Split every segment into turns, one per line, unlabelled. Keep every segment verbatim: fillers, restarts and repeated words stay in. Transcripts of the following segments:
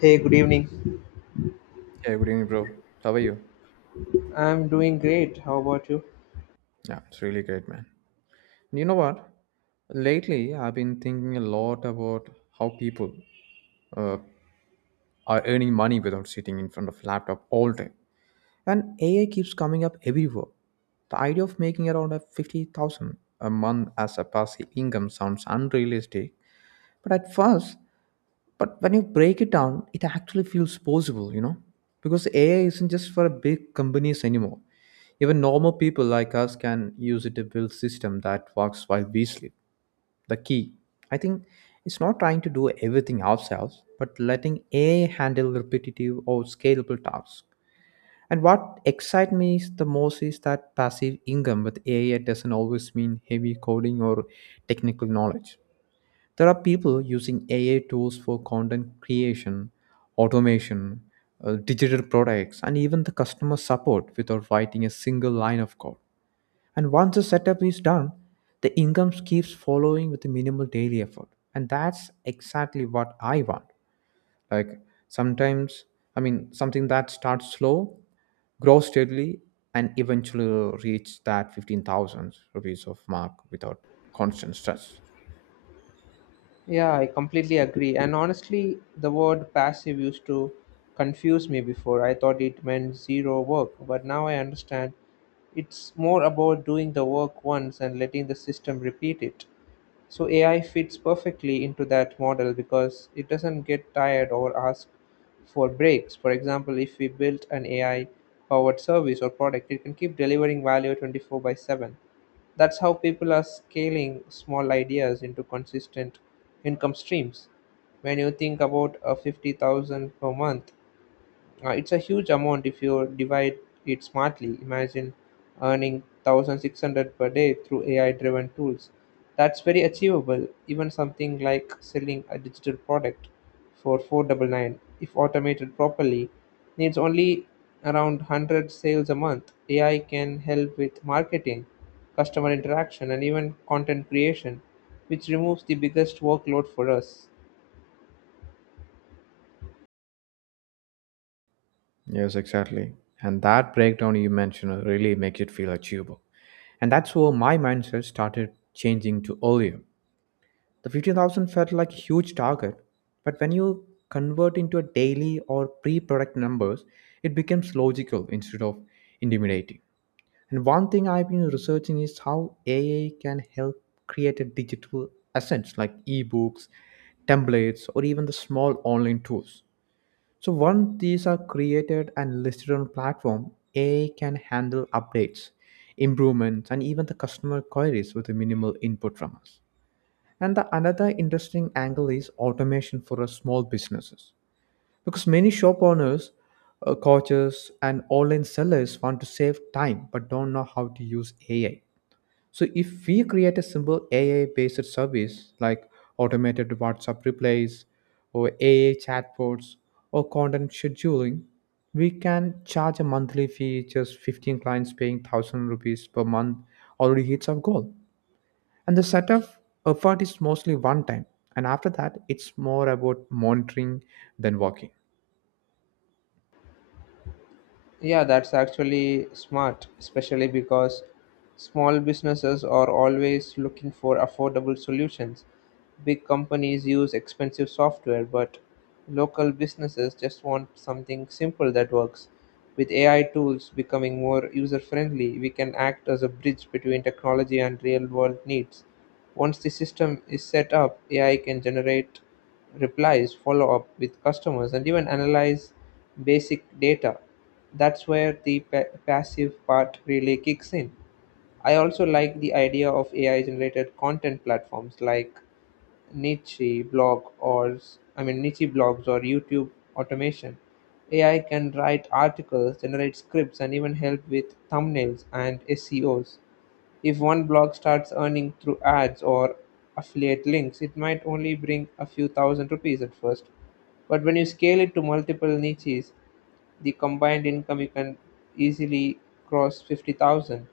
Hey, good evening.
Yeah, good evening, bro. How are you?
I'm doing great. How about you?
Yeah, it's really great, man. You know what? Lately, I've been thinking a lot about how people uh, are earning money without sitting in front of laptop all day. And A I keeps coming up everywhere. The idea of making around a fifty thousand a month as a passive income sounds unrealistic, But at first, but when you break it down, it actually feels possible, you know, because A I isn't just for big companies anymore. Even normal people like us can use it to build system that works while we sleep. The key, I think, is not trying to do everything ourselves, but letting A I handle repetitive or scalable tasks. And what excites me is the most is that passive income with A I doesn't always mean heavy coding or technical knowledge. There are people using A I tools for content creation, automation, uh, digital products, and even the customer support without writing a single line of code. And once the setup is done, the income keeps following with the minimal daily effort. And that's exactly what I want. Like sometimes, I mean, something that starts slow, grows steadily, and eventually reach that fifteen thousand rupees of mark without constant stress.
Yeah, I completely agree. And honestly, the word passive used to confuse me before. I thought it meant zero work, but now I understand it's more about doing the work once and letting the system repeat it. So A I fits perfectly into that model because it doesn't get tired or ask for breaks. For example, if we built an A I powered service or product, it can keep delivering value twenty-four by seven. That's how people are scaling small ideas into consistent income streams. When you think about a fifty thousand per month, uh, it's a huge amount if you divide it smartly. Imagine earning one thousand six hundred per day through A I driven tools. That's very achievable, even something like selling a digital product for four ninety-nine if automated properly needs only around one hundred sales a month. A I can help with marketing, customer interaction, and even content creation, which removes the biggest workload for us.
Yes, exactly. And that breakdown you mentioned really makes it feel achievable. And that's where my mindset started changing to earlier. The fifty thousand felt like a huge target, but when you convert into a daily or pre product numbers, it becomes logical instead of intimidating. And one thing I've been researching is how A I can help create a digital assets like ebooks, templates, or even the small online tools so once these are created and listed on platform, A I can handle updates, improvements, and even the customer queries with a minimal input from us. And the another interesting angle is automation for a small businesses. Because many shop owners, uh, coaches, and online sellers want to save time but don't know how to use A I. So if we create a simple ai based service like automated WhatsApp replies or A I chatbots or content scheduling, we can charge a monthly fee just fifteen clients paying one thousand rupees per month already hits our goal. And the setup effort is mostly one time, and after that it's more about monitoring than working.
Yeah, that's actually smart, especially because small businesses are always looking for affordable solutions. Big companies use expensive software, but local businesses just want something simple that works. With A I tools becoming more user friendly, we can act as a bridge between technology and real world needs. Once the system is set up, A I can generate replies, follow up with customers, and even analyze basic data. That's where the pa- passive part really kicks in. I also like the idea of A I generated content platforms like niche blog or s- I mean, niche blogs or YouTube automation. A I can write articles, generate scripts, and even help with thumbnails and S E Os. If one blog starts earning through ads or affiliate links, it might only bring a few thousand rupees at first. But when you scale it to multiple niches, the combined income you can easily cross fifty thousand.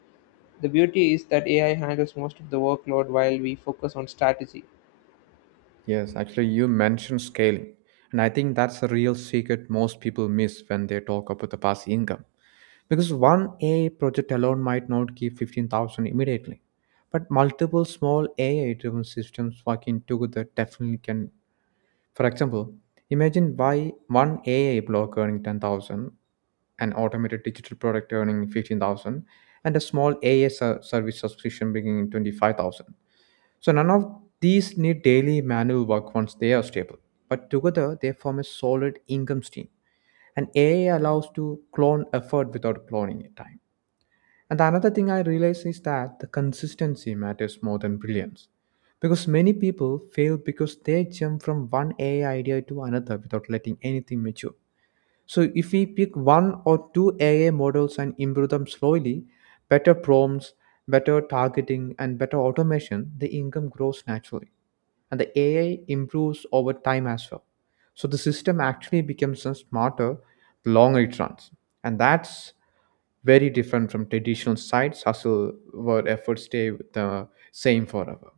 The beauty is that A I handles most of the workload while we focus on strategy.
Yes, actually you mentioned scaling, and I think that's the real secret most people miss when they talk about the past income because one A I project alone might not give fifteen thousand immediately, but multiple small A I driven systems working together definitely can. For example, imagine why one A I block earning ten thousand, an automated digital product earning fifteen thousand, and a small A I ser- service subscription bringing twenty-five thousand. So none of these need daily manual work once they are stable, but together they form a solid income stream. And A I allows to clone effort without cloning time. And another thing I realize is that the consistency matters more than brilliance. Because many people fail because they jump from one A I idea to another without letting anything mature. So if we pick one or two A I models and improve them slowly, better prompts, better targeting, and better automation, the income grows naturally. And the A I improves over time as well. So the system actually becomes a smarter, the longer it runs. And that's very different from traditional sites hustle where efforts stay the same forever.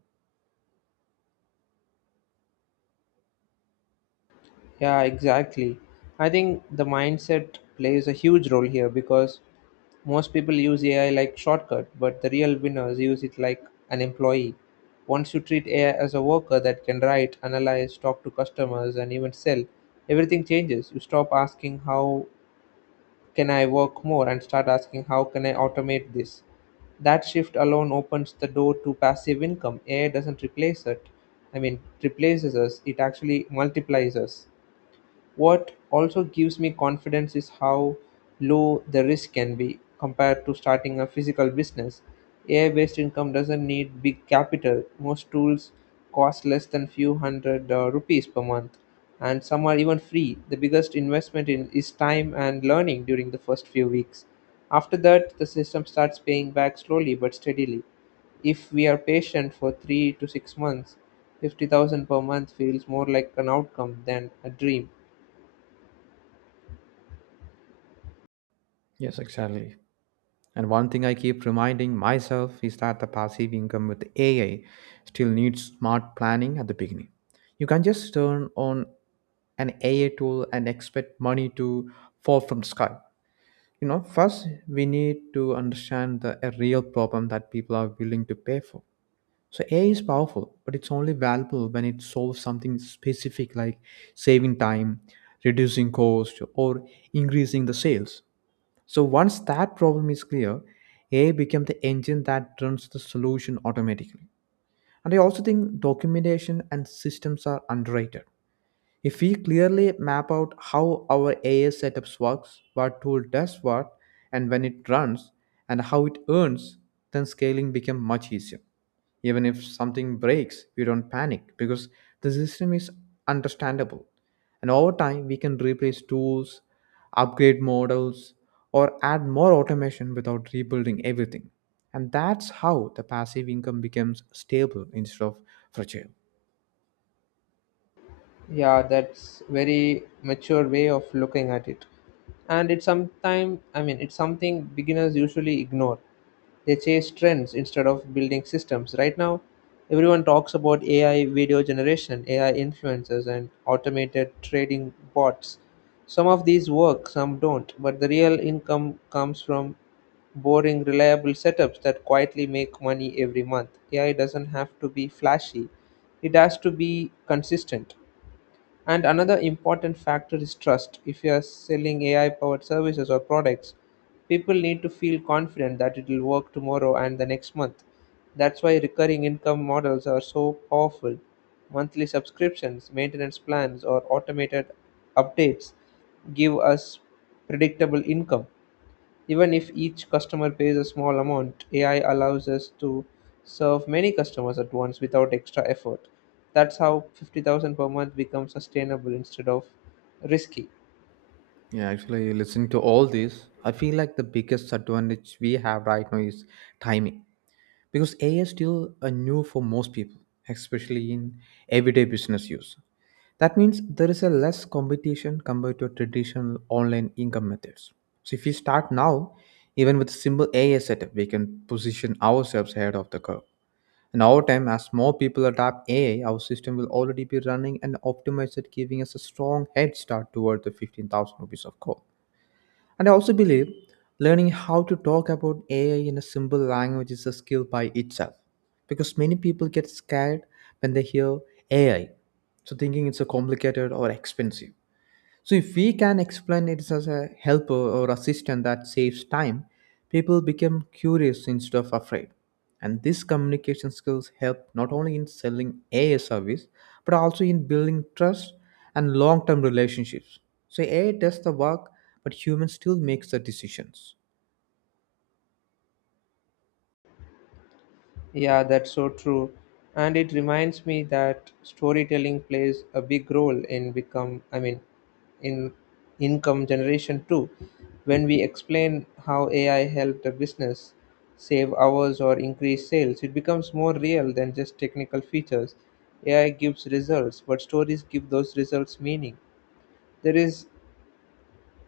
Yeah, exactly. I think the mindset plays a huge role here because most people use A I like shortcut, but the real winners use it like an employee. Once you treat A I as a worker that can write, analyze, talk to customers, and even sell, everything changes. You stop asking how can I work more and start asking how can I automate this? That shift alone opens the door to passive income. A I doesn't replace it, I mean, replaces us, it actually multiplies us. What also gives me confidence is how low the risk can be compared to starting a physical business. A I based income doesn't need big capital. Most tools cost less than few hundred uh, rupees per month, and some are even free. The biggest investment in is time and learning during the first few weeks. After that, the system starts paying back slowly but steadily. If we are patient for three to six months, fifty thousand per month feels more like an outcome than a dream.
Yes, exactly. And one thing I keep reminding myself is that the passive income with A I still needs smart planning at the beginning. You can not just turn on an A I tool and expect money to fall from the sky. You know, first we need to understand the a real problem that people are willing to pay for. So A I is powerful, but it's only valuable when it solves something specific like saving time, reducing cost, or increasing the sales. So once that problem is clear, A I becomes the engine that runs the solution automatically. And I also think documentation and systems are underrated. If we clearly map out how our A I setups works, what tool does what, and when it runs, and how it earns, then scaling becomes much easier. Even if something breaks, we don't panic because the system is understandable. And over time, we can replace tools, upgrade models, or add more automation without rebuilding everything. And that's how the passive income becomes stable instead of fragile.
Yeah, that's very mature way of looking at it, and it's sometime I mean it's something beginners usually ignore. They chase trends instead of building systems. Right now, everyone talks about A I video generation, A I influencers, and automated trading bots. Some of these work, some don't, but the real income comes from boring reliable setups that quietly make money every month. A I doesn't have to be flashy, it has to be consistent. And another important factor is trust. If you are selling A I powered services or products, people need to feel confident that it will work tomorrow and the next month. That's why recurring income models are so powerful. Monthly subscriptions, maintenance plans, or automated updates give us predictable income. Even if each customer pays a small amount, A I allows us to serve many customers at once without extra effort. That's how fifty thousand per month becomes sustainable instead of risky.
Yeah, actually, listening to all this, I feel like the biggest advantage we have right now is timing because A I is still a new for most people, especially in everyday business use. That means there is a less competition compared to traditional online income methods. So if we start now, even with a simple A I setup, we can position ourselves ahead of the curve. And over time, as more people adopt A I, our system will already be running and optimized, giving us a strong head start toward the fifteen thousand rupees of goal. And I also believe learning how to talk about A I in a simple language is a skill by itself because many people get scared when they hear A I, so thinking it's a complicated or expensive. So if we can explain it as a helper or assistant that saves time, people become curious instead of afraid. And these communication skills help not only in selling A I service, but also in building trust and long-term relationships. So A I does the work, but human still makes the decisions.
Yeah, that's so true. And it reminds me that storytelling plays a big role in become I mean, in income generation too. When we explain how A I helped a business save hours or increase sales, it becomes more real than just technical features. A I gives results, but stories give those results meaning. There is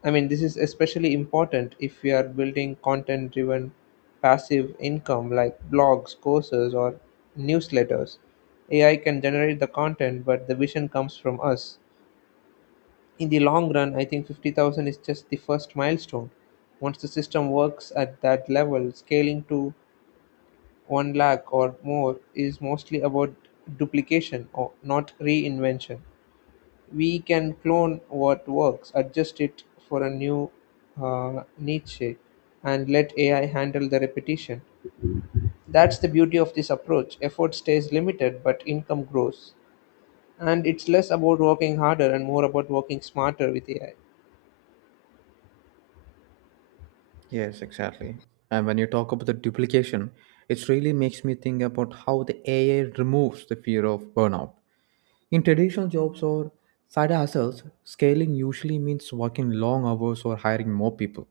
I mean, this is especially important if we are building content driven passive income like blogs, courses, or newsletters. A I can generate the content, but the vision comes from us. In the long run, I think fifty thousand is just the first milestone. Once the system works at that level, scaling to one lakh or more is mostly about duplication, or not reinvention. We can clone what works, adjust it for a new uh, niche, and let A I handle the repetition. That's the beauty of this approach. Effort stays limited, but income grows. And it's less about working harder and more about working smarter with A I.
Yes, exactly. And when you talk about the duplication, it really makes me think about how the A I removes the fear of burnout. In traditional jobs or side hustles, scaling usually means working long hours or hiring more people.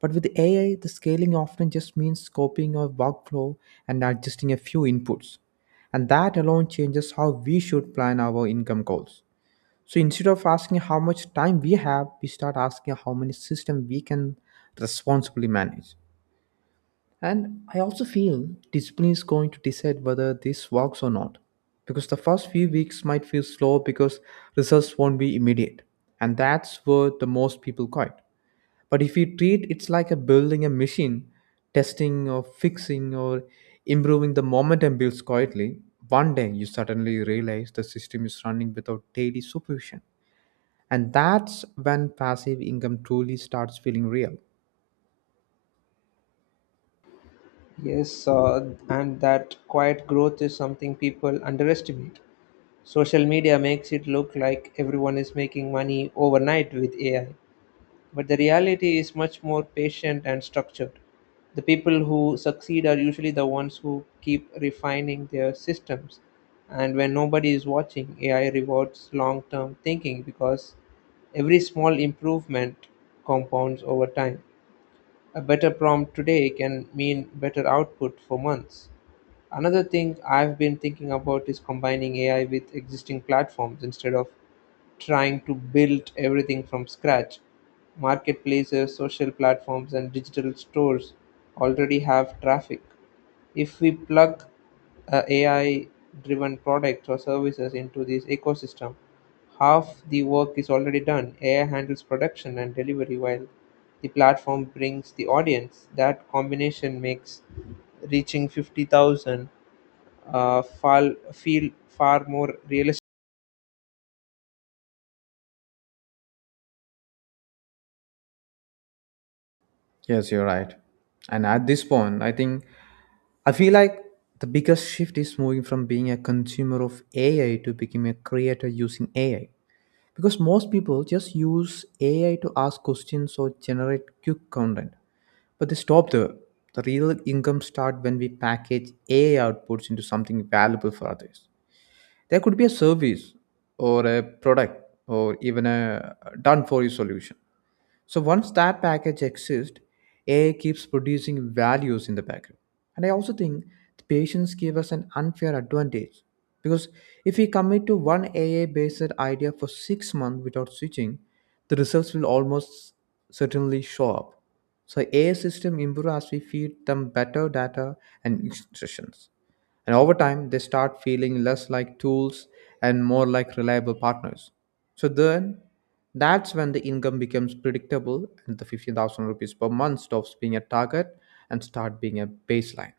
But with A I, the scaling often just means copying a workflow and adjusting a few inputs. And that alone changes how we should plan our income goals. So instead of asking how much time we have, we start asking how many systems we can responsibly manage. And I also feel discipline is going to decide whether this works or not. Because the first few weeks might feel slow because results won't be immediate. And that's where the most people quit. But if you treat it like a building a machine, testing or fixing or improving the momentum builds quietly, one day you suddenly realize the system is running without daily supervision. And that's when passive income truly starts feeling real.
Yes, uh, and that quiet growth is something people underestimate. Social media makes it look like everyone is making money overnight with A I, but the reality is much more patient and structured. The people who succeed are usually the ones who keep refining their systems. And when nobody is watching, A I rewards long term thinking because every small improvement compounds over time. A better prompt today can mean better output for months. Another thing I've been thinking about is combining A I with existing platforms instead of trying to build everything from scratch. Marketplaces, social platforms, and digital stores already have traffic. If we plug a AI driven products or services into this ecosystem, half the work is already done. A I handles production and delivery while the platform brings the audience. That combination makes reaching fifty thousand uh, fal- feel far more realistic.
Yes, you're right. And at this point, I think I feel like the biggest shift is moving from being a consumer of A I to becoming a creator using A I. Because most people just use A I to ask questions or generate quick content. But they stop there. The real income start when we package A I outputs into something valuable for others. There could be a service or a product or even a done for you solution. So once that package exists, A I keeps producing values in the background. And I also think the patients give us an unfair advantage because if we commit to one A I based idea for six months without switching, the results will almost certainly show up. So A I system improve as we feed them better data and instructions. And over time, they start feeling less like tools and more like reliable partners. So then, that's when the income becomes predictable and the fifteen thousand rupees per month stops being a target and start being a baseline.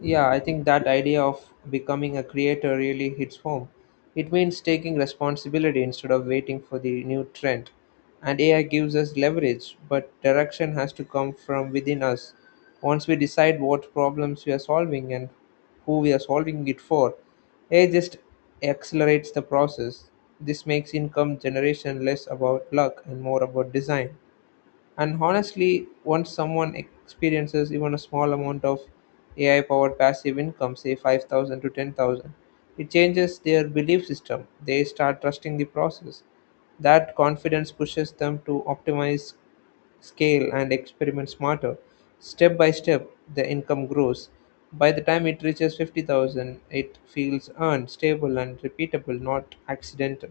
Yeah, I think that idea of becoming a creator really hits home. It means taking responsibility instead of waiting for the new trend. And A I gives us leverage, but direction has to come from within us. Once we decide what problems we are solving and who we are solving it for, A I just accelerates the process. This makes income generation less about luck and more about design. And honestly, once someone experiences even a small amount of A I powered passive income, say five thousand to ten thousand, it changes their belief system. They start trusting the process. That confidence pushes them to optimize, scale, and experiment smarter. Step by step, the income grows. By the time it reaches fifty thousand, it feels earned, stable, and repeatable, not accidental.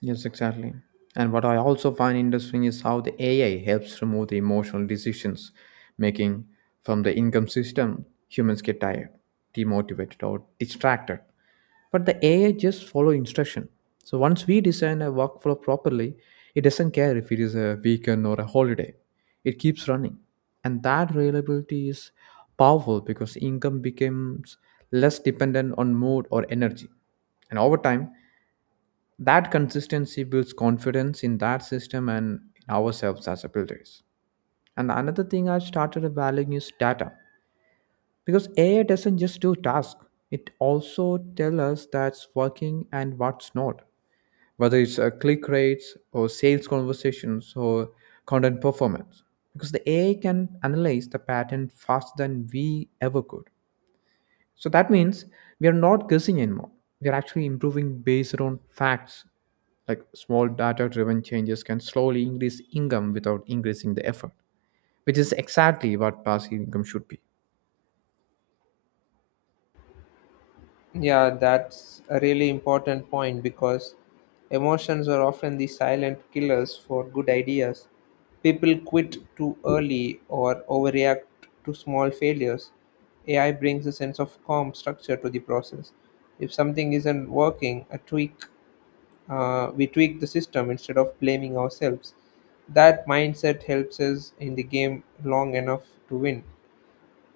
Yes, exactly. And what I also find interesting is how the A I helps remove the emotional decisions making from the income system. Humans get tired, demotivated, or distracted. But the A I just follow instruction. So once we design a workflow properly, it doesn't care if it is a weekend or a holiday. It keeps running. And that reliability is powerful because income becomes less dependent on mood or energy. And over time, that consistency builds confidence in that system and in ourselves as builders. And another thing I started valuing is data. Because A I doesn't just do tasks, it also tells us that's working and what's not. Whether it's uh, click rates or sales conversations or content performance. Because the A I can analyze the pattern faster than we ever could. So that means we are not guessing anymore. We are actually improving based on facts. Like small data driven changes can slowly increase income without increasing the effort, which is exactly what passive income should be.
Yeah, that's a really important point because emotions are often the silent killers for good ideas. People quit too early or overreact to small failures. A I brings a sense of calm structure to the process. If something isn't working, a tweak, uh, we tweak the system instead of blaming ourselves. That mindset helps us in the game long enough to win.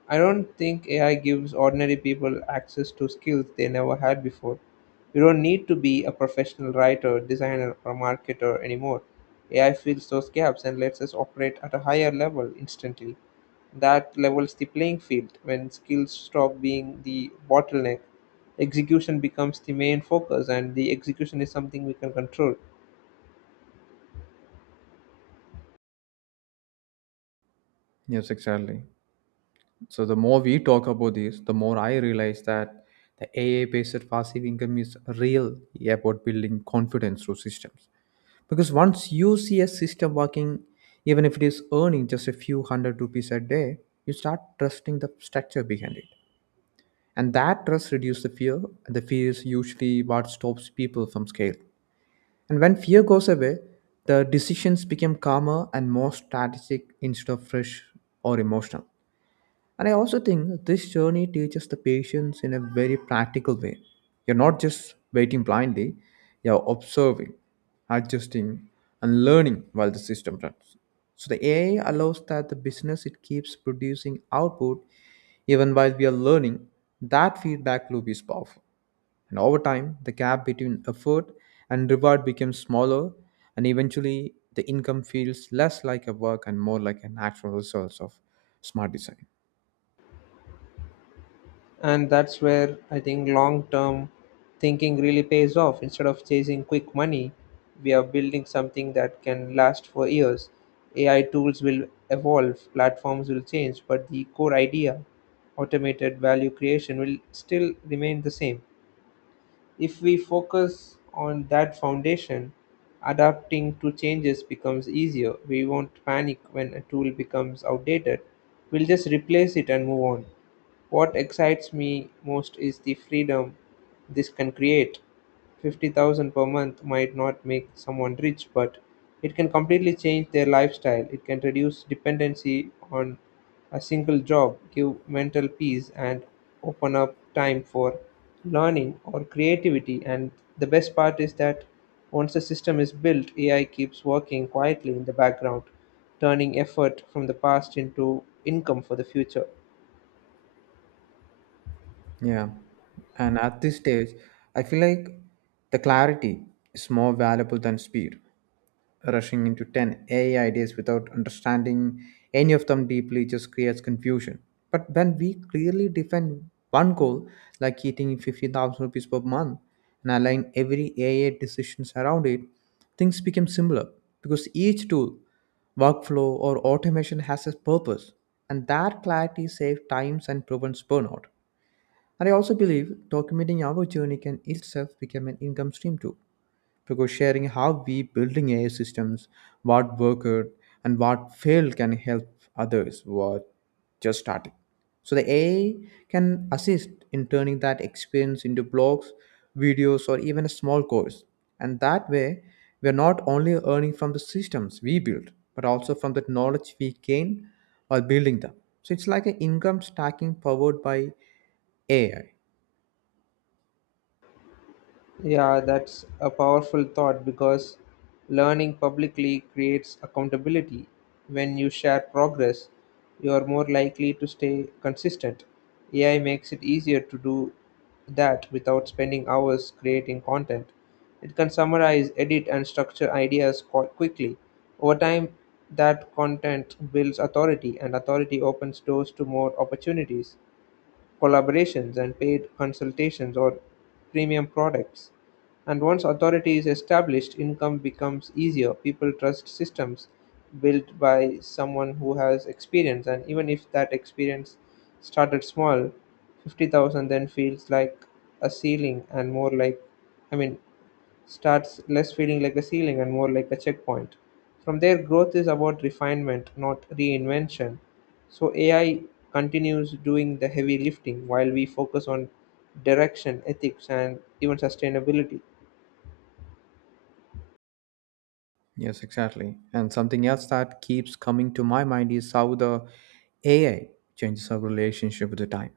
I don't think A I gives ordinary people access to skills they never had before. You don't need to be a professional writer, designer, or marketer anymore. A I fills those gaps and lets us operate at a higher level instantly. That levels the playing field. When skills stop being the bottleneck, execution becomes the main focus, and the execution is something we can control.
Yes, exactly. So the more we talk about this, the more I realize that the ai based passive income is real about building confidence through systems. Because once you see a system working, even if it is earning just a few hundred rupees a day, you start trusting the structure behind it. And that trust reduces the fear, and the fear is usually what stops people from scale. And when fear goes away, the decisions become calmer and more strategic instead of fresh or emotional. And I also think that this journey teaches the patience in a very practical way. You're not just waiting blindly, you're observing, adjusting, and learning while the system runs. So the A I allows that the business it keeps producing output even while we are learning. That feedback loop is powerful. And over time, the gap between effort and reward becomes smaller, and eventually the income feels less like a work and more like a natural result of smart design.
And that's where I think long term thinking really pays off. Instead of chasing quick money, we are building something that can last for years. A I tools will evolve, platforms will change, but the core idea, automated value creation, will still remain the same. If we focus on that foundation, adapting to changes becomes easier. We won't panic when a tool becomes outdated, we'll just replace it and move on. What excites me most is the freedom this can create. fifty thousand per month might not make someone rich, but it can completely change their lifestyle. It can reduce dependency on a single job, give mental peace, and open up time for learning or creativity. And the best part is that once the system is built, A I keeps working quietly in the background, turning effort from the past into income for the future.
Yeah. And at this stage, I feel like the clarity is more valuable than speed. Rushing into ten A I ideas without understanding any of them deeply just creates confusion. But when we clearly define one goal, like hitting fifty thousand rupees per month and align every A I decisions around it, things become similar because each tool, workflow, or automation has a purpose. And that clarity saves times and prevents burnout. And I also believe documenting our journey can itself become an income stream too, because sharing how we building A I systems, what worked and what failed can help others who are just starting. So the A I can assist in turning that experience into blogs, videos, or even a small course. And that way, we are not only earning from the systems we build, but also from the knowledge we gain while building them. So it's like an income stacking powered by A I.
Yeah, that's a powerful thought because learning publicly creates accountability. When you share progress, you are more likely to stay consistent. A I makes it easier to do that without spending hours creating content. It can summarize, edit, and structure ideas quite quickly. Over time, that content builds authority, and authority opens doors to more opportunities, collaborations and paid consultations or premium products. And once authority is established, income becomes easier. People trust systems built by someone who has experience, and even if that experience started small, fifty thousand then feels like a ceiling and more like, I mean, starts less feeling like a ceiling and more like a checkpoint. From there, growth is about refinement, not reinvention. So A I continues doing the heavy lifting while we focus on direction, ethics, and even sustainability.
Yes, exactly. And something else that keeps coming to my mind is how the A I changes our relationship with the time.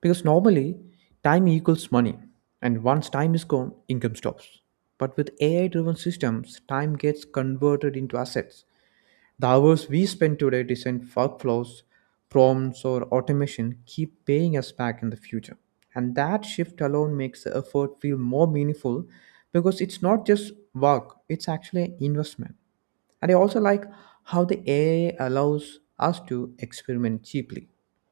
Because normally, time equals money, and once time is gone, income stops. But with A I driven systems, time gets converted into assets. The hours we spend today design workflows, prompts, or automation keep paying us back in the future. And that shift alone makes the effort feel more meaningful because it's not just work, it's actually an investment. And I also like how the A I allows us to experiment cheaply.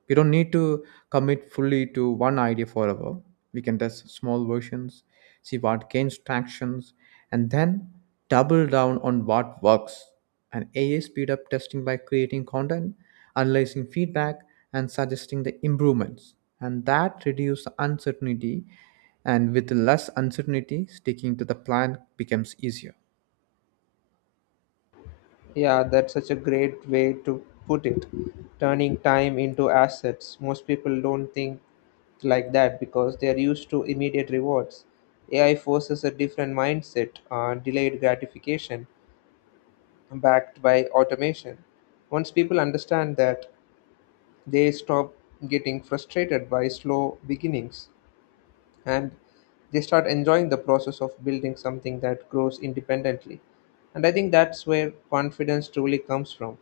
We don't need to commit fully to one idea forever. We can test small versions, see what gains tractions, and then double down on what works. And A I speed up testing by creating content, analyzing feedback, and suggesting the improvements. And that reduces uncertainty. And with less uncertainty, sticking to the plan becomes easier.
Yeah, that's such a great way to put it. Turning time into assets. Most people don't think like that because they are used to immediate rewards. A I forces a different mindset, uh, delayed gratification, backed by automation. Once people understand that, they stop getting frustrated by slow beginnings and they start enjoying the process of building something that grows independently. And I think that's where confidence truly comes from,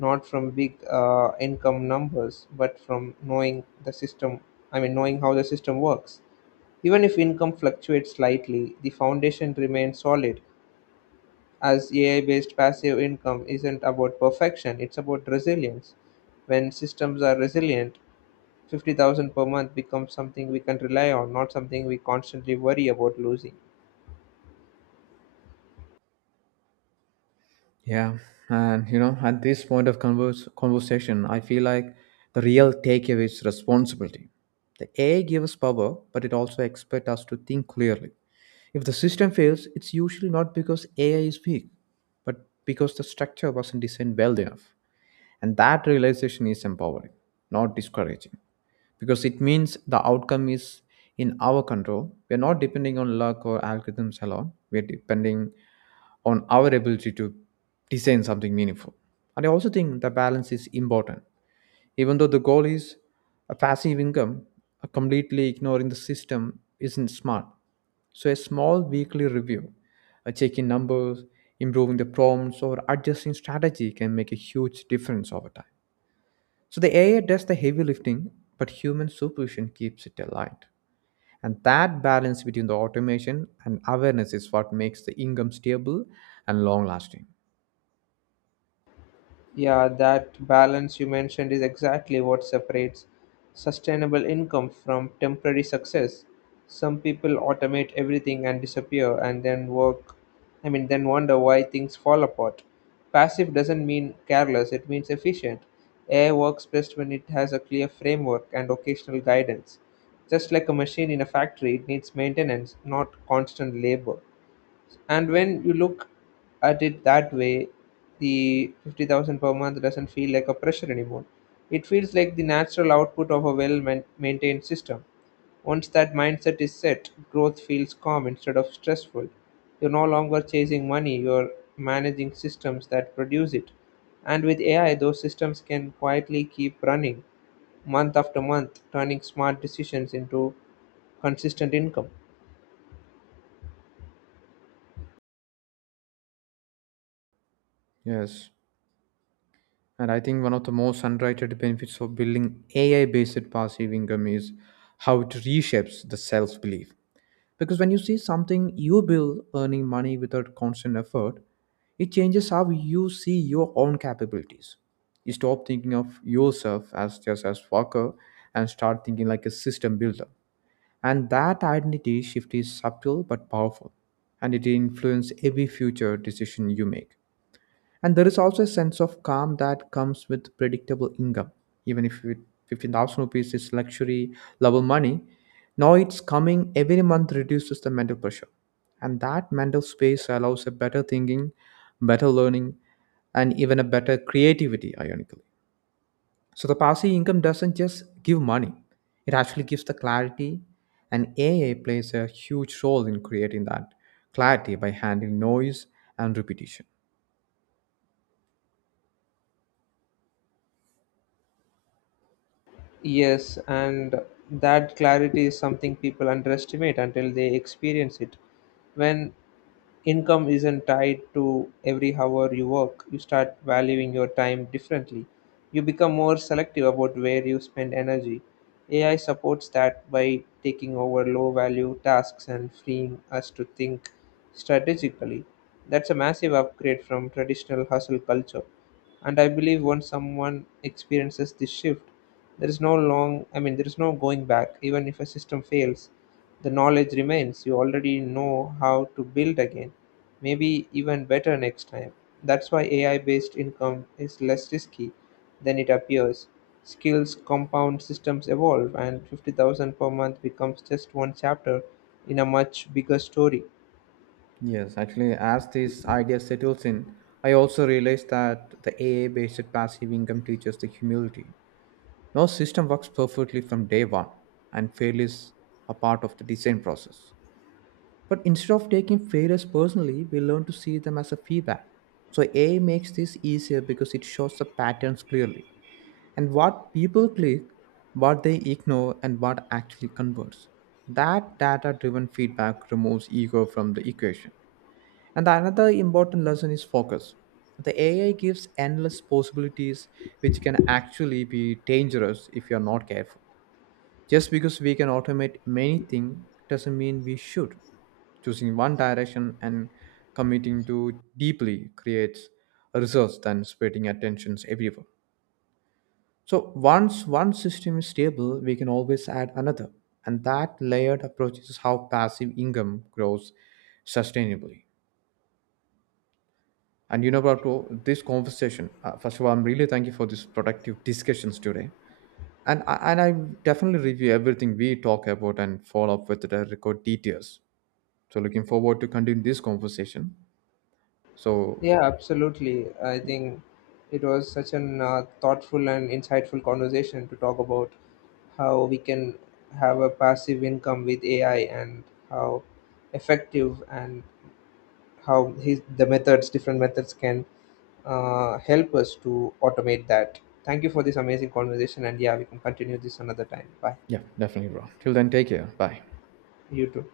not from big uh, income numbers, but from knowing the system, I mean, knowing how the system works. Even if income fluctuates slightly, the foundation remains solid as A I based passive income isn't about perfection, it's about resilience. When systems are resilient, fifty thousand per month becomes something we can rely on, not something we constantly worry about losing.
Yeah, and you know, at this point of converse, conversation, I feel like the real takeaway is responsibility. The A I gives us power, but it also expects us to think clearly. If the system fails, it's usually not because A I is weak, but because the structure wasn't designed well enough. And that realization is empowering, not discouraging, because it means the outcome is in our control. We're not depending on luck or algorithms alone. We're depending on our ability to design something meaningful. And I also think the balance is important. Even though the goal is a passive income, uh, completely ignoring the system isn't smart. So a small weekly review, a check in numbers, improving the prompts, or adjusting strategy can make a huge difference over time. So the A I does the heavy lifting, but human supervision keeps it aligned. And that balance between the automation and awareness is what makes the income stable and long lasting.
Yeah, that balance you mentioned is exactly what separates sustainable income from temporary success. Some people automate everything and disappear and then work, I mean, then wonder why things fall apart. Passive doesn't mean careless, it means efficient. A I works best when it has a clear framework and occasional guidance. Just like a machine in a factory, it needs maintenance, not constant labor. And when you look at it that way, the fifty thousand per month doesn't feel like a pressure anymore. It feels like the natural output of a well man- maintained system. Once that mindset is set, growth feels calm instead of stressful. You're no longer chasing money, you're managing systems that produce it. And with A I, those systems can quietly keep running month after month, turning smart decisions into consistent income.
Yes, and I think one of the most underrated benefits of building A I-based passive income is how it reshapes the self-belief. Because when you see something you build earning money without constant effort, it changes how you see your own capabilities. You stop thinking of yourself as just as worker and start thinking like a system builder. And that identity shift is subtle but powerful, and it influences every future decision you make. And there is also a sense of calm that comes with predictable income. Even if it, fifteen thousand rupees is luxury level money, now it's coming every month reduces the mental pressure. And that mental space allows a better thinking, better learning, and even a better creativity, ironically. So the passive income doesn't just give money, it actually gives the clarity. And A A plays a huge role in creating that clarity by handling noise and repetition.
Yes, and that clarity is something people underestimate until they experience it. When income isn't tied to every hour you work, you start valuing your time differently, you become more selective about where you spend energy. A I supports that by taking over low value tasks and freeing us to think strategically. That's a massive upgrade from traditional hustle culture. And I believe once someone experiences this shift, there is no long, I mean, there is no going back. Even if a system fails, the knowledge remains. You already know how to build again, maybe even better next time. That's why A I based income is less risky than it appears. Skills compound, systems evolve, and fifty thousand per month becomes just one chapter in a much bigger story.
Yes, actually, as this idea settles in, I also realize that the A A based passive income teaches the humility. No system works perfectly from day one, and failure is a part of the design process. But instead of taking failures personally, we learn to see them as a feedback. So, A I makes this easier because it shows the patterns clearly and what people click, what they ignore, and what actually converts. That data driven feedback removes ego from the equation and the another important lesson is focus. The A I gives endless possibilities which can actually be dangerous if you're not careful. Just because we can automate many things doesn't mean we should. Choosing one direction and committing to deeply creates results than spreading attentions everywhere. So once one system is stable, we can always add another. And that layered approach is how passive income grows sustainably. And you know, Prabhu, this conversation, uh, first of all, I'm really thank you for this productive discussions today. And I, and I definitely review everything we talk about and follow up with the record details. So looking forward to continue this conversation. So
Yeah, absolutely. I think it was such an uh, thoughtful and insightful conversation to talk about how we can have a passive income with A I and how effective and how his, the methods, different methods can uh, help us to automate that. Thank you for this amazing conversation. And yeah, we can continue this another time. Bye.
yeah, definitely, bro. Till then, take care. Bye.
You too.